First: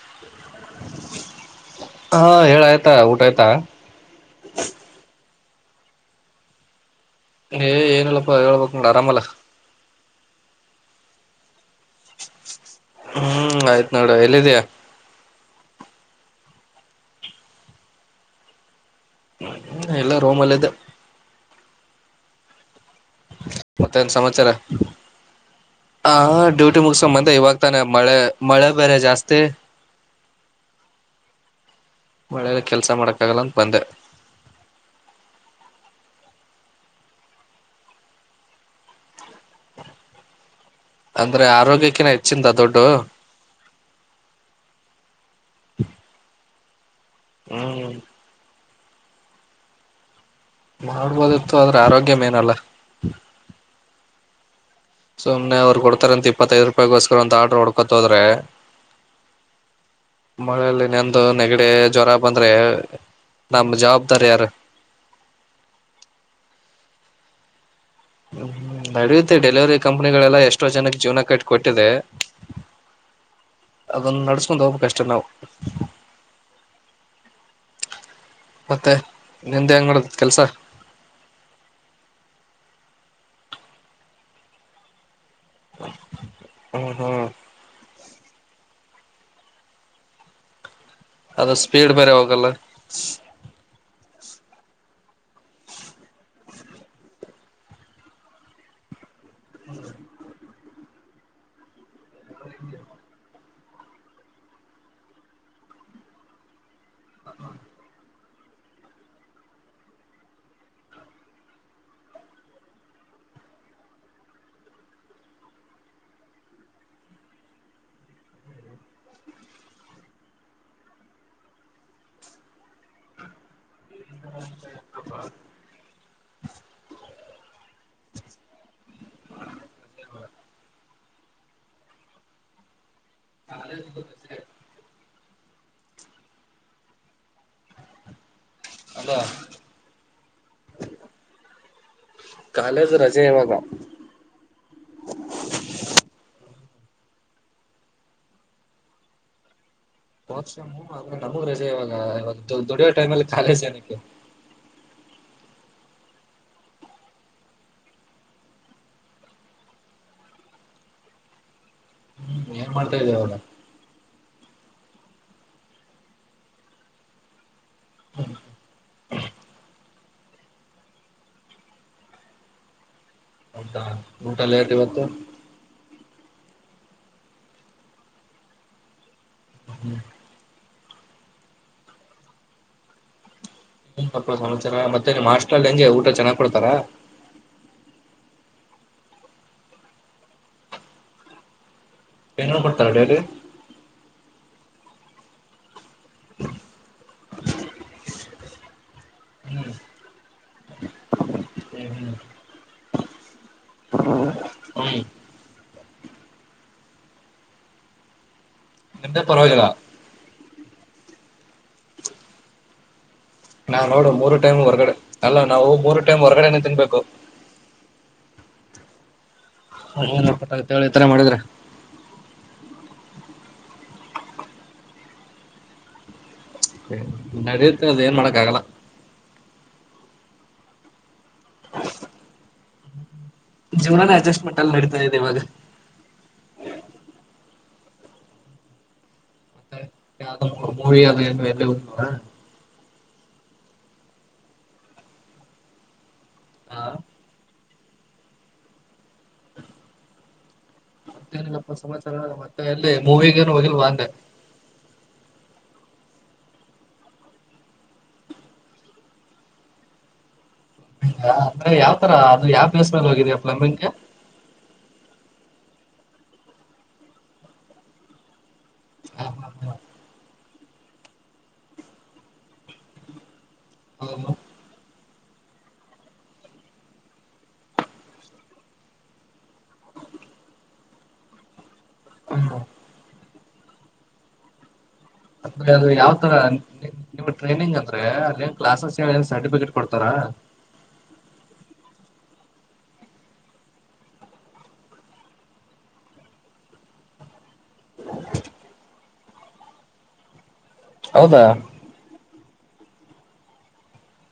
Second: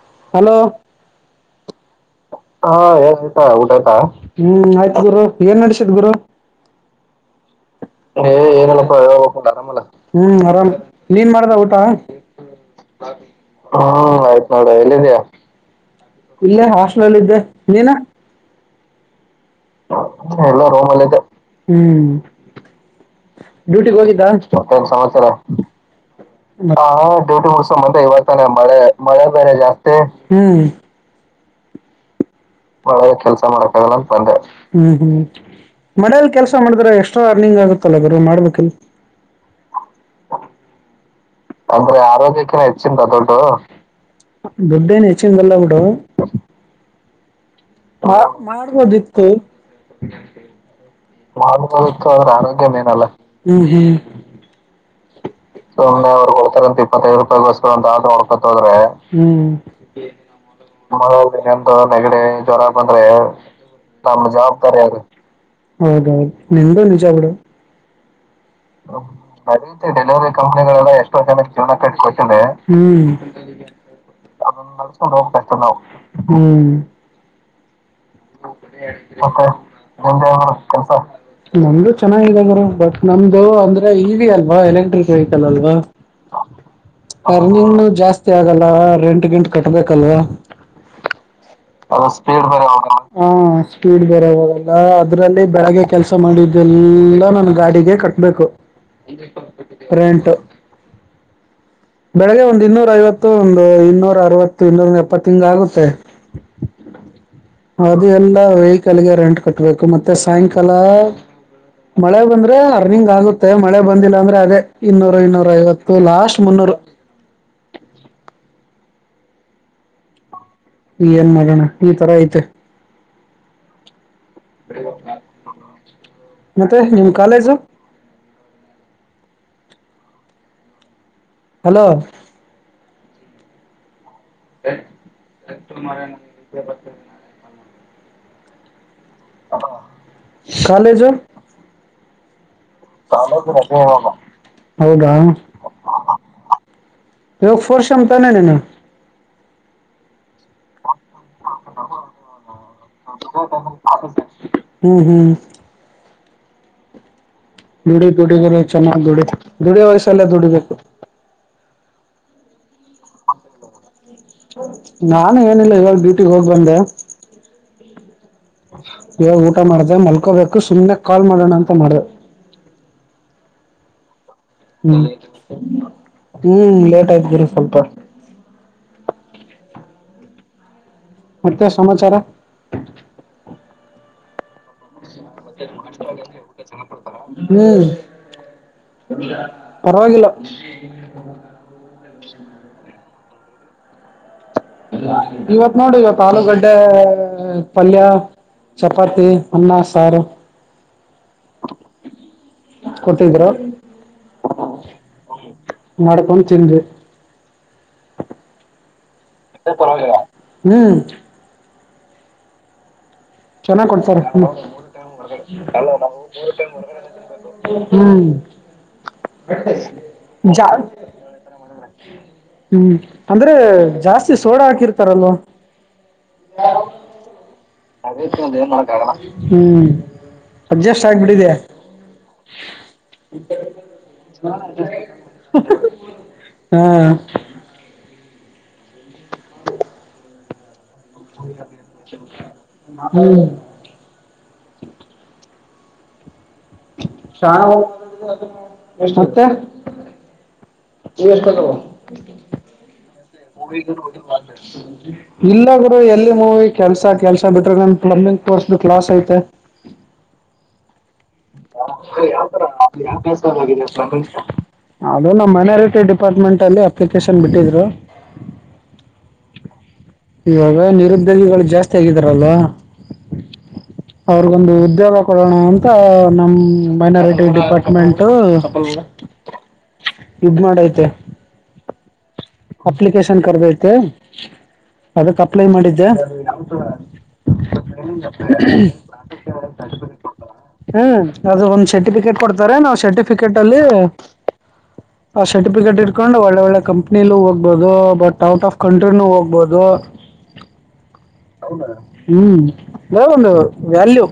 [inaudible] ಹೇಳ ಹಾ ಆಯ್ತಾ ಎನ್ ಊಟ ಆಯ್ತಾ ಊಟ ಆಯ್ತಾ ಹ್ಮ ಆಯ್ತು ಗುರು ಏನ್ ನಡೆಸಿದ್ ಗುರು ಏ ಏನಿಲ್ಲಪ್ಪಾ ಏನ್ ಹೇಳ್ಬಕ್ ಇಲ್ಲಾ ನೋಡ ಪಾ ಆರಾಮಲ್ಲ ಹೇಳ್ಬೇಕಪ್ಪ ಆರಾಮ ನೀನ್ ಮಾಡದ ಊಟ ಹ್ಮ್ ಆಯ್ತ್ ನೋಡ ಹ್ಮ ಎಲ್ಲಿದಯ ಆಯ್ತ್ನಾಡ ಎಲ್ಲಿದ್ದಯಾ ಇಲ್ಲೇ ಹಾಸ್ಟೆಲ್ ಅಲ್ಲಿ ಇದ್ದೆ ನೀನ ರೂಮ್ ಅಲ್ಲ ಎಲ್ಲ ಇದ್ದೆ ರೋಮ್ನಲ್ಲಿ ಇದೆ ಹ್ಮ್ ಡ್ಯೂಟಿ ಮತ್ತೇನ್ ಹೋಗಿದ್ದಾ ಸಮಾಚಾರ ಮತ್ತೇನ್ ಸಮಾಚಾರ ಆ ಡ್ಯೂಟಿ ಹ ಮುಗಸ್ಕೊಂಡ್ ಬಂದೆ ಡ್ಯೂಟಿ ಇವಾಗ ತಾನೆ ಮುಡ್ಸಂತ ಮಳೆ ಇವತ್ತಾನ ಮಳೆ ಬೇರೆ ಮಳೆ ಜಾಸ್ತಿ ಬೇರೆ ಜಾಸ್ತಿ ಹುಂ [inaudible] ಮಳೆಯಲ್ಲಿ ಕೆಲ್ಸ ಒ ಮಾಡಕ್ ಕೆಲ್ಸ ಅಂತ ಮಾಡ ಬಂದೆ ಆಗಲ್ಲ ಅಂತ ಬಂದೆ ಹ್ಮ್ ಮಳೆ ಕೆಸ ಮಾಡಿದ್ರೆ ಎಕ್ಸ್ಟ್ರಾ ಅರ್ನಿಂಗ್ ಆಗುತ್ತಲ್ಲ ಬ ಮಾಡಬೇಕಿಲ್ ಅಂದ್ರೆ ಅಂದ್ರೆ ಆರೋಗ್ಯಕ್ಕಿನ ಹೆಚ್ಚಿಂದ ಆರೋಗ್ಯಕ್ಕಿನ ದುಡ್ಡು ಹೆಚ್ಚಂತ ದುಡ್ಡು ದುಡ್ಡ ಏನು ಹೆಚ್ಚಿದಲ್ಲ ಬಿಡು. ಹ್ಮ್ [unintelligible] ಮಾಡತ್ತು ಮಾಡ್ಬೋದಿತ್ತು ಆದ್ರೆ ಆರೋಗ್ಯ ಅಂದ್ರ ಮೇನಲ್ಲ ಆರೋಗ್ಯನ ಏನಲ್ಲ ಸುಮ್ನೆ ಅವ್ರು ಸುಮ್ಮನೆ ಕೊಡ್ತಾರಂತ ಇಪ್ಪತ್ತೈದು ಅವ್ರಗ್ತಕ್ಕಂತ ಇಪ್ಪತ್ತೈ ರೂಪಾಯಿಗೋಸ್ಕರ ಒಂದ್ ಆರ್ಡರ್ ರೂಪಾಯಿಗೋಸ್ಕೊಂತ ಹೊಡ್ಕೊತ ಆತ ಹೋದ್ರೆ ಹೊಡ್ಕತ್ ಹೋದ್ರೆ. ಮಳೇಲಿ ನೆಂದು ನೆಗಡಿ [unintelligible] ಜ್ವರ ನೆಗ್ಡೆ ಬಂದ್ರೆ ಜ್ವರ ಬಂದ್ರೆ [unintelligible] ನಮ್ ಜವಾಬ್ದಾರಿ ಯಾರು ನಂಗೂ ಅಷ್ಟೇ ನಿಜವಾಗ್ಲೂ ಹ್ಮ್ ಹ ನಡೆಯುತ್ತೆ ಡೆಲಿವರಿ ನದೀತಿ ಡೆಲಿವರಿ ಕಂಪ್ನಿಗಳೆಲ್ಲ ಎಷ್ಟೋ ಕಂಪನಿಗಳೆಲ್ಲ ಜನಕ್ಕೆ ಎಷ್ಟೋ ಜೀವನ ಜನ ಕಟ್ಟ ಜೀವನ ಕೊಟ್ಟಿದೆ ಕಟ್ಕೊಟ್ಟವೆ. ಅದನ್ನ ನಡ್ಸ್ಕೊಂಡ್ ಹೋಗ್ಬೇಕಷ್ಟೆ ನಾವು [unintelligible] ಹ್ಮ ಹ್ಮ [unintelligible] ಮತ್ತೆ ನಿಮ್ಮ ನಿಂದೆ ಹೆಂಗ್ ಹೇಗಿದೆ ನಡದತ್ ಕೆಲ್ಸ ಕೆಲಸ. ನಮ್ದು ಚೆನ್ನಾಗ ಬಟ್ ನಮ್ದು ಅಂದ ಇವಿ ಅಲ್ವಾ ಎಲೆಕ್ಟ್ರಿಕ್ ಸೈಕಲ್ಅಲ್ವಾ ಹ್ಮ್ ಹ್ಮ್ ಅಟರ್ನಿಂಗ್ ಜಾಸ್ತಿ ಆಗಲ್ಲ ರೆಂಟ್ ಗಿಂಟ್ ಕಟ್ಬೇಕಲ್ವಾ ಅದು ಸ್ಪೀಡ್ ಅ ಬೇರೆ ಸ್ಪೀಡ್ ಹೋಗಲ್ಲ ಬೇರೆ ಮಾಡಬೇಕು ಬರಲ್ಲ ಅದ್ರಲ್ಲಿ ಬೆಳಗ್ಗೆ ಕೆಲ್ಸ ಮಾಡಿದ್ದೆಲ್ಲ ನನ್ ಗಾಡಿಗೆ ಕಟ್ಬೇಕು. ರೆಂಟ್ ಬೆಳಿಗ್ಗೆ ಒಂದು ಇನ್ನೂರ ಐವತ್ತು ಒಂದು ಇನ್ನೂರ ಅರವತ್ತು ಇನ್ನೂರಂದ ಎಪ್ಪತ್ತಂಗ ಆಗುತ್ತೆ. [unintelligible] ಅದು ಎಲ್ಲ ವೆಹಿಕಲ್ಗೆ ರೆಂಟ್ ಕಟ್ಬೇಕು ಮತ್ತೆ ಸಾಯಂಕಾಲ ಮಳೆ ಬಂದ್ರೆ ಅರ್ನಿಂಗ್ ಆಗುತ್ತೆ ಮಳೆ ಬಂದಿಲ್ಲ ಅಂದ್ರೆ ಅದೇ ಇನ್ನೂರು ಇನ್ನೂರ ಐವತ್ತು ಲಾಸ್ಟ್ ಮುನ್ನೂರು. [inaudible] ಏನ್ ಮಾಡೋಣ ಈ ತರ ಐತೆ [unintelligible] ಮತ್ತೆ ನಿಮ್ಮ college hello [unintelligible] [unintelligible] hello college college ರಜೆ ಇವಾಗ ಹೌದಾ ಇವಾಗ ಫೋರ್ಸಿಯಂ ತಾನೆ ನೀನು. ಫೋರ್ ಸೆಮ್ಮು ನಮಗ ರಜೆ ಇವಾಗ ಇವಾಗ ದುಡಿಯೋ ಟೈಮ್ ಅಲ್ಲಿ ಕಾಲೇಜ ಏನಕ್ಕೆ ಹ್ಮ್ ಹ್ಮ್ ದುಡಿ ದುಡಿ ಗುರು ಚೆನ್ನಾಗ್ ದುಡಿ ದುಡಿಯ ವಯಸ್ಸೆಲ್ಲ ದುಡಿಬೇಕು ಹ್ಮ್ ಏನ್ ಮಾಡ್ತಿದ್ದೀಯಾ ಇವಾಗ ನಾನು ಏನಿಲ್ಲ ಇವಾಗ ಡ್ಯೂಟಿಗೆ ಹೋಗ್ ಬಂದೆ. ಇವಾಗ ಊಟ ಮಾಡಿ ಮಲ್ಕೋ ಕೋಬೇಕು ಸುಮ್ಮನೆ ಕಾಲ್ ಮಾಡೋಣ ಅಂತ ಮಾಡ್ದೆ ಹೌದಾ ಊಟ ಲೇಟ್ ಇವತ್ತು. ಹ್ಮ್ ಹ್ಮ್ ಲೇಟ್ ಆಯ್ತು ಗುರು ಸ್ವಲ್ಪ [inaudible] ಮತ್ತೆ ಸಮಾಚಾರ ಪಾಪ ಸಮಾಚಾರ ಮತ್ತೆ ನಿಮ್ ಹಾಸ್ಟೆಲ್ ಹೆಂಗೆ ಊಟ ಚೆನ್ನಾಗ್ ಕೊಡ್ತಾರಾ ಹ್ಮ್ ಪರವಾಗಿಲ್ಲ ಬೇರೆ ಬರ್ತಾರ ಡೈಲಿ ಇವತ್ ನೋಡು ಇವತ್ ಆಲೂಗಡ್ಡೆ ಪಲ್ಯ ಚಪಾತಿ ಹ್ಮ್ ಅನ್ನ ಸಾರು ಹ್ಮ್ ಹ್ಮ್ ಕೊಟ್ಟಿದ್ರು ಹ್ಮ ಮಾಡ್ಕೊಂಡು ತಿಂದ್ವಿ ನಿಮ್ದೇ ಪರವಾಗಿಲ್ಲ ಪರವಾಗಿಲ್ಲ ಹ್ಮ್ ನಾವ್ ಚೆನ್ನಾಗ್ ನೋಡು ಕೊಡ್ತಾರೆ ಮೂರು ಟೈಮ್ ಹ್ಮ್ ಹೊರ್ಗಡೆ ಅಲ್ಲ ನಾವು ಮೂರು ಟೈಮ್ ಹೊರ್ಗಡೆನೆ ತಿನ್ಬೇಕು ಹೇಳಿ ಈ ತರ ಮಾಡಿದ್ರೆ ಹ್ಮ್ [unintelligible] ಅಂದ್ರೆ ಜಾಸ್ತಿ ಸೋಡಾ ಹಾಕಿರ್ತಾರಲ್ವ ಹ್ಮ [unintelligible] ಅದೇ ಏನ್ ಮಾಡೋಕ್ಕ ಆಗಲ್ಲ ಹ್ಞೂ ಅಡ್ಜಸ್ಟ್ ಆಗಬಿಟ್ಟಿದೆ ಜೀವನಾನ ಅಡ್ಜಸ್ಟ್ಮೆಂಟ್ ಅಲ್ಲಿ ಮಾಡತದೆ ಇವಾಗ ಹಾ [unintelligible] ಹ್ಮ್ ಹಾ ಎಷ್ಟ ಮತ್ತೆ ಮತ್ತೆನಪ್ಪ ಸಮಾಚಾರ ಮತ್ತೆ ಅಲ್ಲಿ ಮೂವಿಗೆ ಇಲ್ಲ ರು ಎಲ್ಲಿ ಮೂವಿ ಕೆಲ್ಸ ಕೆಲ್ಸ ಬಿಟ್ರ ನನ್ ಪ್ಲಂಬಿಂಗ್ ಕೋರ್ಸ್ ಬಿ ಕ್ಲಾಸ್ ಐತೆ ಅಂದ್ರೆ [unintelligible] ಯಾವ್ ತರ ಅದು ಯಾವ ಪ್ಲೇಸ್ ಮೇಲೆ ಹೋಗಿದೀಯ ಪ್ಲಂಬಿಂಗ್ಗೆ ನಮ್ಮ್ ಮೈನಾರಿಟಿ ಡಿಪಾರ್ಟ್ಮೆಂಟ್ ಅಲ್ಲಿ ಅಪ್ಲಿಕೇಶನ್ ಬಿಟ್ಟಿದ್ರು ಹ ಹ ಇವಾಗ ನಿರುದ್ಯೋಗಿಗಳು ಜಾಸ್ತಿ ಆಗಿದಾರಲ್ವಾ ಹೌದು ಅವ್ರಗೊಂದು ಉದ್ಯೋಗ ಕೊಡೋಣ ಅಂತ ನಮ ಮೈನಾರಿಟಿ ಡಿಪಾರ್ಟ್ಮೆಂಟ್ ಇದು ಮಾಡಐತೆ ಹ ಅಪ್ಲಿಕೇಶನ್ ಕರ್ಧೈತೇ ಅದು ಯಾವ್ತರವು ಟ್ರೈನಿಂಗ್ ಅಂದ್ರೆ ಅದನ್ ಕ್ಲಾಸಸ್ ಸರ್ಟಿಫಿಕೇಟ್ ಕೊಡ್ತ [inaudible] ಹ್ಮ ಅದು ಒಂದ್ ಶೆಟಿಫಿಕೆಟ್ ಕೊಡ್ತಾರೆ ನಾವು ಸರ್ಟಿಫಿಕೇಟ್ ಅಲ್ಲಿ ಆ ಸರ್ಟಿಫಿಕೇಟ್ ಇಟ್ಕೊಂಡು ಒಳ್ಳೆ ಒಳ್ಳೆ ಕಂಪನಿ ನೀ ಹೋಗ್ಬಹುದು ಬಟ್ ಔಟ್ ಆಫ್ ಕಂಟ್ರಿನೂ ಹೋಗ್ಬಹದು ಹೌದಾ ಹ್ಮ್ ಯಂದು ವ್ಯಾಲ್ಯು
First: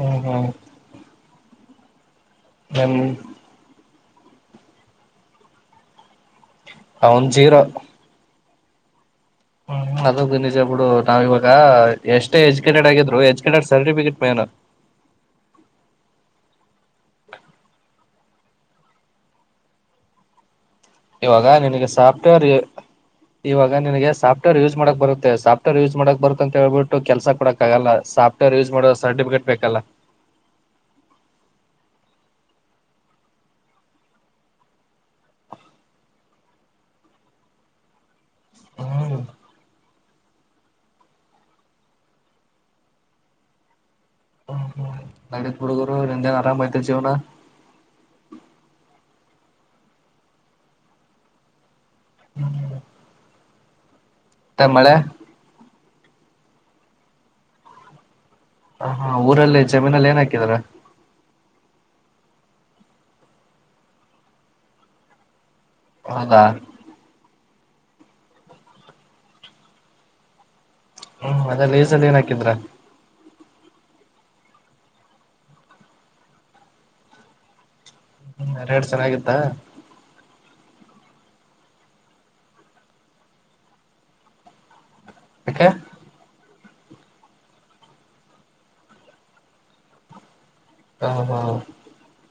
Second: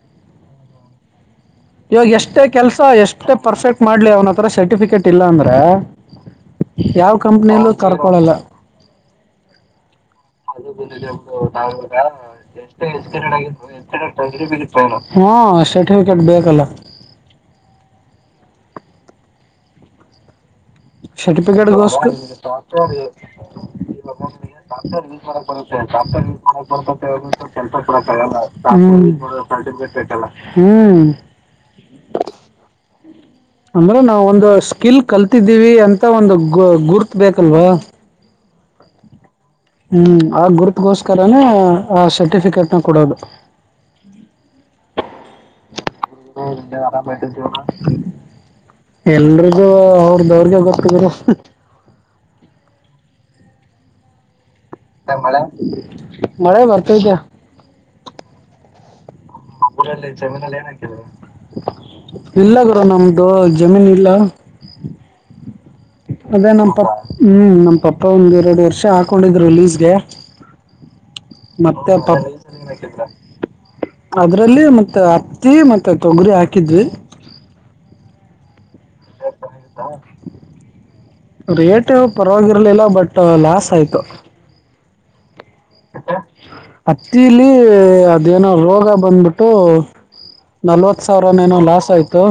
ಹ್ಮ್ ಹ್ಮ್ ಇವಾಗ ಎಷ್ಟೇ ಕೆಲ್ಸ ಎಷ್ಟೇ ಪರ್ಫೆಕ್ಟ್ ಮಾಡ್ಲಿ ಅವ್ನತ್ರ ಸರ್ಟಿಫಿಕೇಟ್ ಇಲ್ಲ ಅಂದ್ರೆ ಯಾವ ಅವನ್ ಜೀರೋ ಕಂಪನಿಯಲ್ಲೂ ಕರ್ಕೊಳಲ್ಲ ಹ್ಮ್ ನಿಜ ಅದು ಬಿಡು ಬಂದದು ನಾವ್ ಇವಾಗ ನಾವ ಎಷ್ಟೇ ಎಜುಕೇಟೆಡ್ ಆಗಿದ್ರು ಎಜುಕೇಟೆಡ್ ಸರ್ಟಿಫಿಕೇಟ್ ಮೇನ್ [unintelligible] ಹ್ಮ ಸರ್ಟಿಫಿಕೇಟ್ ಬೇಕಲ್ಲ ಇವಾಗ ಸರ್ಟಿಫಿಕೇಟ್ [unintelligible] ನಿನಗೆ ಸಾಫ್ಟ್ವೇರ್ ಇವಾಗ ನಿನಗೆ ಸಾಫ್ಟ್ವೇರ್ ಯೂಸ್ ಮಾಡಕ್ ಬರುತ್ತೆ ಮಾಡ ಬ ಸಾಫ್ಟ್ವೇರ್ ಯೂಸ್ ಮಾಡಕ್ ಬರುತ್ತೆ ಅಂತ ಹೇಳ್ಬಿಟ್ಟು ಕೆಲಸ ಕೊಡಕ್ ಕೆಲ್ಸ ಆಗಲ್ಲ ಕೂಡ ಸಾಫ್ಟ್ವೇರ್ ಯೂಸ್ ಮಾಡೋ ಸರ್ಟಿಫಿಕೇಟ್ ಬೇಕಲ್ಲ ಹ್ಮನ್ ಅಂದ್ರೆ ನಾವವು ಒಂದು ಸ್ಕಿಲ್ ಕಲ್ತಿದ್ದೀವಿ ಅಂತ ಒಂದು ಗ ಗುರ್ತ ಬೇಕಲ್ವಾ ಹ್ಮ್ ಹ್ಮ್ ಆ ಗುರುತ್ಗೋಸ್ಕರನ ಆ ಸರ್ಟಿಫಿಕೇಟ್ನ ಕೊಡೋದು ಹ ಹ್ ನಡೆದಿದೆ ಹರ ಎಲ್ಲರು ಅವ್ರ್ದ ಅವ್ರಿಗೆ ಗೊತ್ತು ಗುರು ಹ್ಮ್ ಸರ್ ಮಳೆ ಮಳೆ ಬರ್ತೈತೆ ಹ ಊರಲ್ಲಿ ಜಮೀನಲ್ಲಿ ಏನ್ ಹಾಕಿದಾರ ಜೆಮೀನಲ್ಲಿ ಏನ ಹಾಕಿದಿರಿ ಇಲ್ಲ ಗುರು ನಮ್ಮದು ಜಮೀನ್ ಇಲ್ಲಾ ಹೌದಾ ಅದೇ ನಮ್ಮ ಪಕ್ಕಾ ಹು ನಮ್ಮ ಪಪ್ಪಾ ಒಂದ್ ಎರಡು ವರ್ಷ ಹಾಕೊಂಡಿದ್ರು ರಿಲೀಸ್ಗೆ ಹ್ಮ್ ಅದೇ ಮತ್ತೆ ಲೀಸಲ್ಲಿ ಪಪ್ಪ ಏನ್ ಲಿಸ್ ಹಾಕಿದ್ರ ಹೆಂಗ್ ಹಾಕಿದ್ರ ಟ್ಕಬ್ಟ್ಕ್ ಅದ್ರಲ್ಲಿ ಮತ್ತೆ ಹತ್ತಿ ಮತ್ತ ತೊಗರಿ ಹಾಕಿದ್ವಿ ಹು ರೇಟ್ ಚನ್ನಾಗಿತ್ತಾ ರೇಟ್ ಪರವಾಗಿರ್ಲಿಲ್ಲ ಬಟ್ ಲಾಸ್ ಆಯ್ತು ಯಾಕೆ ಯಕ ಹತ್ತಿಲಿ ಅದೇನೋ ರೋಗ ಬಂದ್ಬಿಟ್ಟು ನಲ್ವತ್ತು ಹ್ಮ್ ಸಾವಿರನೇನೋ ಲಾಸ್ ಆಯಿತು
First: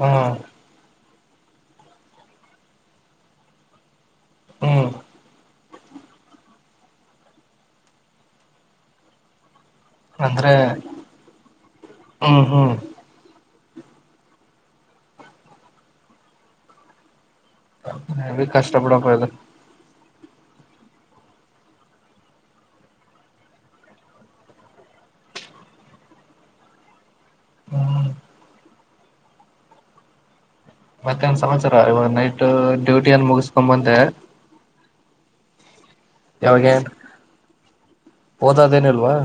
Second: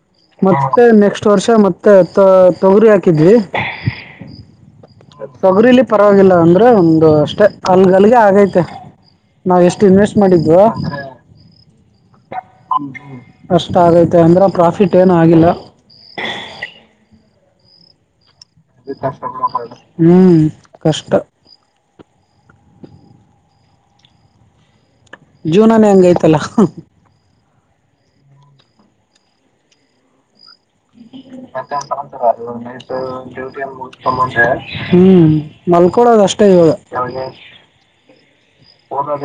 ಹ್ಮ್ ಮತ್ತೆ ನೆಕ್ಸ್ಟ್ ನೆಕ್ಸ್ಟ್ ವರ್ಷ ಮತ್ತೆ ತ ತೊಗರಿ ಹಾಕಿದ್ವಿ ಕ್ಸ್ ಹ್ಮ್ ತೊಗುರಿಲಿ ಪರವಾಗಿಲ್ಲ ಅಂದ್ರೆ ಒಂದು ಅಷ್ಟೇ ಅಲ್ಗಲ್ಗೆ ಆಗೈತೆ ನಾವ್ ಎಷ್ಟ ಎಷ್ಟು ಇನ್ವೆಸ್ಟ್ ಅಂದ್ರೆ ಮಾಡಿದ್ವೋ ಹು ಹ್ಮ್ ಟಕ್ ಹ್ಮ್ ಹು ಹು ಅಷ್ಟ ಆಗೈತೆ ಅಂದ್ರೆ ಪ್ರಾಫಿಟ್ ಏನೂ ಆಗಿಲ್ಲ ಕ್ಸ ಡೋಕೆ ಹೆವಿ ಕಷ್ಟ ಇದಕ್ಕ ಬಿಡಪ್ಪ ಇದು ಕಷ್ಟಾ ಪಡೋಹಂಗ ಆಯ್ತು ಹು ಕಷ್ಟಾ ಜೀವನಾನೆ ಹಂಗೈತಲ್ಲ ಹ್ಹುಕ್ ಯ್ಯ್ ಮತ್ತೇನ್ ಮತ್ತೆ ಸಮಾಚಾರ ಇವಾಗ ಏನು ಸಮಾಚಾರಾ ಅದು ನೈಟ್ ಡ್ಯೂಟಿ ಏನ್ ಡ್ಯೂಟಿ ಮುಗಿಸ್ಕೊಂಡ್ ಮುಗುಸ್ಕೊಂಡ ಬಂದೆ ಹು ಮಲ್ಕೊಳೋದ ಅಷ್ಟೇ ಇವಾಗಾ ಓದದೇನಿಲ್ವಾ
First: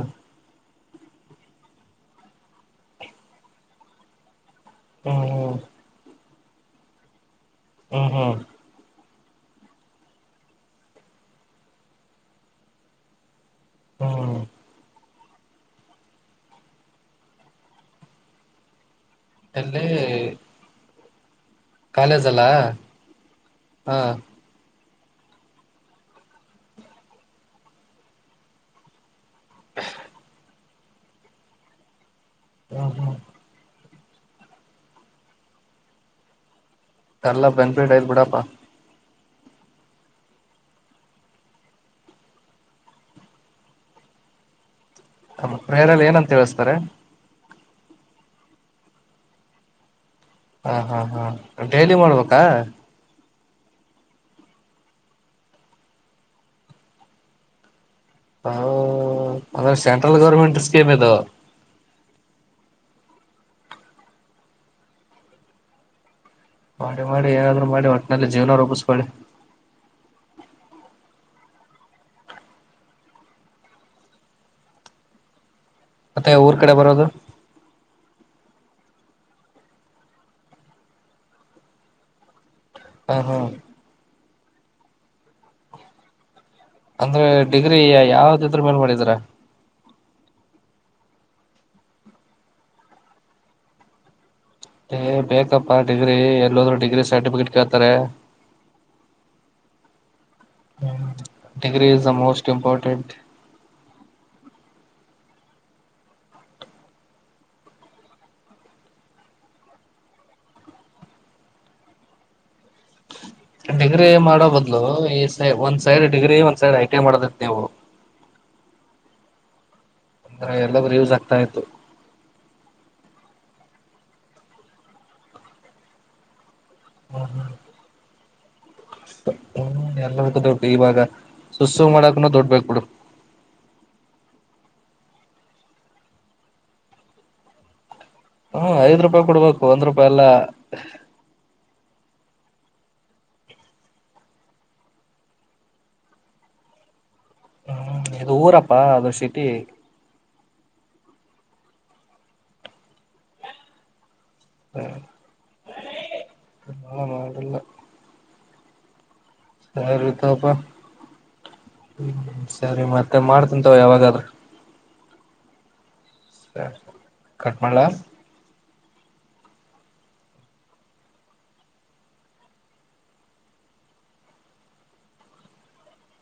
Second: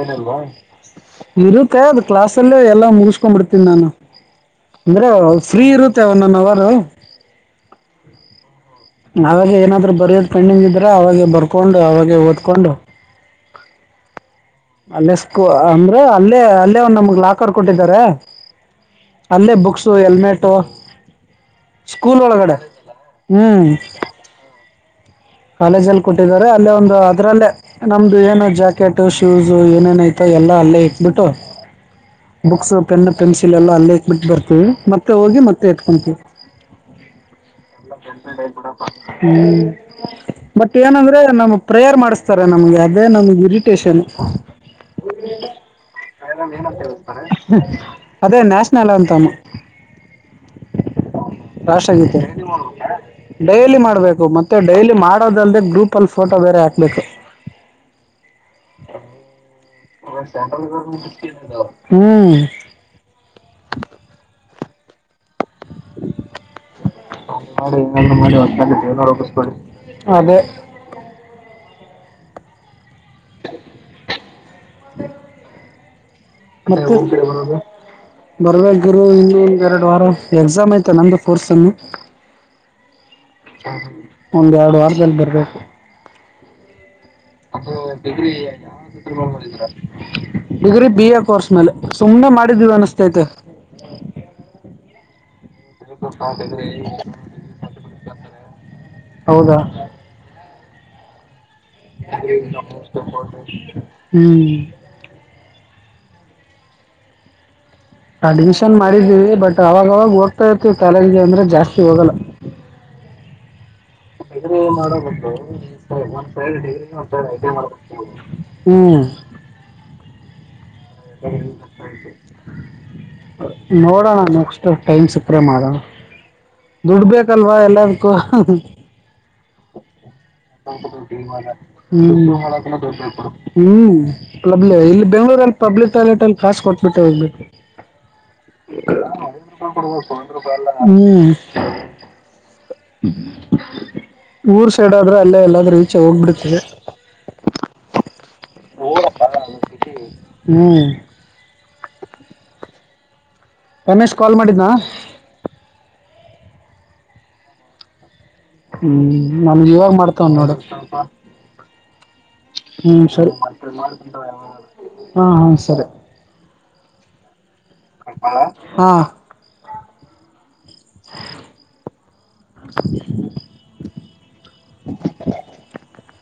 ಇರುತ್ತೆ ಅದ್ ಕ್ಲಾಸಲ್ಲಿ ಎಲ್ಲಾ ಮುಗಿಸಕೊಂಡ್ ಬಿಡ್ತೀನಿ ನಾನು ಪ್ಚ್ ಅಂದ್ರೆ ಹ್ಮ್ ಫ್ರೀ ಇರುತ್ತೆ ಒನ್ ಒನ್ ಅವರು ಹು ಹು ಆವಾಗ ಏನಾದರೂ ಬರೆಯೋದು ಪೆಂಡಿಂಗ್ ಇದ್ರೆ ಆವಾಗೇ ಬರ್ಕೊಂಡು ಆವಾಗೆ ಓದ್ಕೊಂಡು ಹೂಊ ಅಲ್ಲೇ ಸ್ಕೋ ಅಂದ್ರೆ ಅಲ್ಲೇ ಅಲ್ಲೇ ಒನ್ ನಮಗ ಲಾಕರ್ ಕೊಟ್ಟಿದ್ದಾರೆ ಅಲ್ಲೇ ಎಲ್ಲಿ ಬುಕ್ಸು ಹೆಲ್ಮೆಟು ಸ್ಕೂಲ್ ಕಾಲೇಜ್ ಅಲ್ಲ ಒಳಗಡೆ ಹು ಹಾ ಕಾಲೇಜಲ್ಲಿ ಕೊಟ್ಟಿದ್ದಾರೆ ಅಲ್ಲೇ ಒಂದು ಅದ್ರಲ್ಲೇ ನಮ್ಮದು ಏನು ಜಾಕೆಟು ಶೋ ಶೂಸ್ ಏನೇನಐತೋ ಎಲ್ಲ ಅಲ್ಲೇ ಇಟ್ಟುಬಿಟ್ಟು ಬುಕ್ಸ್ ಹ್ಮ್ ಪೆನ್ ಹ್ಮ್ ಪೆನ್ಸಿಲ್ ಎಲ್ಲ ಅಲ್ಲೇ ಬಿಟ್ಟು ಬರ್ತೀವಿ ಮತ್ತೆ ಹೋಗಿ ಮತ್ತೆ ಎತ್ಕೊಂತೀವಿ ಯಲ್ಲಾ ಬೆನಿಫಿಟ್ ಐತಿ ಬಿಡಪ್ಪ ಹು ಬಟ್ ಏನಂದ್ರೆ ನಮ್ ಪ್ರೇಯರ್ ಮಾಡಿಸ್ತಾರೆ ನಮ್ಮಗೆ ಅಲ್ಲಿ ನಮ್ಮಗೆ ಇರಿಟೆಷನ್ ಹ ಪ್ರೇಯರಲ್ಲಿ ಏನಂತ ಹೆಳಸ್ತಾರೆ ಹು ಅದೇ ನ್ಯಾಷನಲ್ ಯ್ಯಾತಂ ಹ ಹ ಹ ಡೈಲಿ ಮಾಡ್ಬೇಕಾ ಡೈಲಿ ಮಾಡಬೇಕು ಮತ್ತೆ ಡೈಲಿ ಮಾಡೋದಲ್ಲದೆ ಗ್ರೂಪಲ್ಲಿ ಫೋಟೋ ಬೇರೆ ಹಾಕ್ಬೇಕು ಟಕ್ ಅಂದ್ರೆ ಇವಾಗ ಗೌರ್ಮೆಂಟ್ ಸೆಂಟ್ರಲ್ ಗೋರ್ಮೆಂಟ್ ಇದು ಸ್ಕೀಮ್ ಅದಾವ ಹು ಟಕ್ ಮಾಡಿ ಏನಾದ್ರು ಮಾಡಿ ಮಾಡಿ ಒಟ್ಟಿನಲ್ಲಿ ಮಾಡಿ ಜೀವನ ಚೆಂದಗೆ ರೂಪಿಸ್ಕೊಳ್ಳಿ ಜೀವನಾ ರೂಪಿಸಕೊಳ್ಳಿ ಅದೇ ತ್ತ [unintelligible] ಟಕ್ ಟಕ್ ಟಕ್ ಮತ್ತೆ ಊರ್ ಕಡೆ ಖರ್ಚು ಬರೋದು ಬರ್ಬೇಕರು ಇನ್ನೊ ಒಂದು ಎರಡು ವಾರ ಎಕ್ಸಾಮ್ ಐತೆ ನಮ್ಮದು ಫೋರ್ತ್ ಸೆಂ ಹಾ ಹಾ ಒಂದು ಎರಡು ವಾರದಲ್ಲಿ ಬರಬೇಕು ಅಂದ್ರೆ ಅದು ಡಿಗ್ರಿ ಡಿಗ್ರಿ ಯಾವ ಯಾವ್ದಿದ್ರ ಮೇಲ್ ಮಾಡಿದೀರ ಗ್ಯಾಫಿನೊಳಗೆ ಮಾಡಿದಿರಾ ಡಿಗ್ರಿ ಬಿ, ಎ ಕೋರ್ಸ್ ಮೇಲೆ ಸುಮ್ನೆ ಮಾಡಿದ್ದೀವಿ ಅನಸ್ತೈತೆ. ಪ್ಪಾ ಡಿಗ್ರಿ ಎಲ್ಲೋದ್ರೂ ಡಿಗ್ರಿ ಸರ್ಟಿಫಿಕೇಟ್ ಕೇಳ್ತಾರೆ. ಹೌದಾ ಹ್ಮ [inaudible] ಹ್ಮ್ [unintelligible] ಅಡ್ಮಿಷನ್ ಮಾಡಿದ್ದೀವಿ ಬಟ್ ಅವಾಗವಾಗ ಹೋಗ್ತಾ ಇರ್ತಿವಿ. ಕಾಲೇಜ್ಗೆ ಅಂದ್ರೆ ಜಾಸ್ತಿ ಹೋಗಲ್ಲ. ಡಿಗ್ರಿ ಮಾಡೋ ಐಡ್ರಿ ಬದ್ಲು ಮಾಡಬ ಈ ಸೈ ಒಂದ್ ಒ ಸೈಡ್ ಒಂದ್ ಸೈಲ್ ಸೈಡ್ ಐ ಡಿಗ್ರಿ ಟಿ ಐ ಒಂದ್ ಸೈ ಮಾಡದಿತ್ ಐಡ್ರಿ ನೀವು ಮಾಡುದು [unintelligible] ಹ್ಮ [inaudible] ಅ [inaudible] [unintelligible] ಹ [unintelligible] ನೋಡೋಣ ನೆಕ್ಸ್ಟು ಟೈಮ್ ಸಕ್ಕ್ರೆ ಮಾಡೋಣ ದುಡ್ಡುಬೇಕೇಕಲ್ವಾ ಎಲ್ಲಾದಕ್ಕೂ. ಹಾ ಹಾ [inaudible] ಹ ಎಲ್ಲ [unintelligible] ಹ್ಮ, ದುಡ್ಡು ಬೇಕ್ ಬಿಡು ಬೆಂಗಳೂರಲ್ಲಿ ಪಬ್ಲಿಕ್ ಟಾಯ್ಲೆಟ್ ಅಲ್ಲಿ ಕಾಸ್ ಕೊಟ್ಬಿಟ್ಟೆ ಹೋಗಬೇಕು. ಹ್ಮ್ ಐದ್ ರೂಪಾಯಿ ಕೊಡ್ಬೇಕು ರೂಪಾಯ ಒಂದ್ ರೂಪಾಯಿ ಕೊಡಬ ರೂಪಾಯ ಎಲ್ಲ ಹ್ಮ [unintelligible] ಊರ್ ಸೈಡ್ ಆದ್ರೆ ಅಲ್ಲೇ ಎಲ್ಲಾದ್ರೂ ಈಚ ಹೋಗ್ಬಿಡ್ತದೆ. ಹ್ಮ್ ಇದು ಊರಪ್ಪಾ ಅದು ಊರಪ್ಪ ಅ ಸಿಟಿ [unintelligible] ಹ್ಮ್, ರಮೇಶ್ ಕಾಲ್ ಮಾಡಿದನಾ, ನಳ ಮಾಡಡಲ್ಲ [unintelligible] ಹ್ಮ್, ನಮಗ ಇವಾಗ್ ಮಾಡ್ತವ್ನ ತಗೋಪ ನೋಡ ಹ್ಮ್ ಸರಿ ಹ್ಮ್, ಮತ್ತೆ ಸರಿ ಮಾಡ್ತಿನ್ ತಗೋ ಯಾವಾಗಾದ್ರೂ ಹಾ, ಹಾ ಸರಿ ಸ ಕಟ್ಮಾಡಳ. ಹಾ, [inaudible]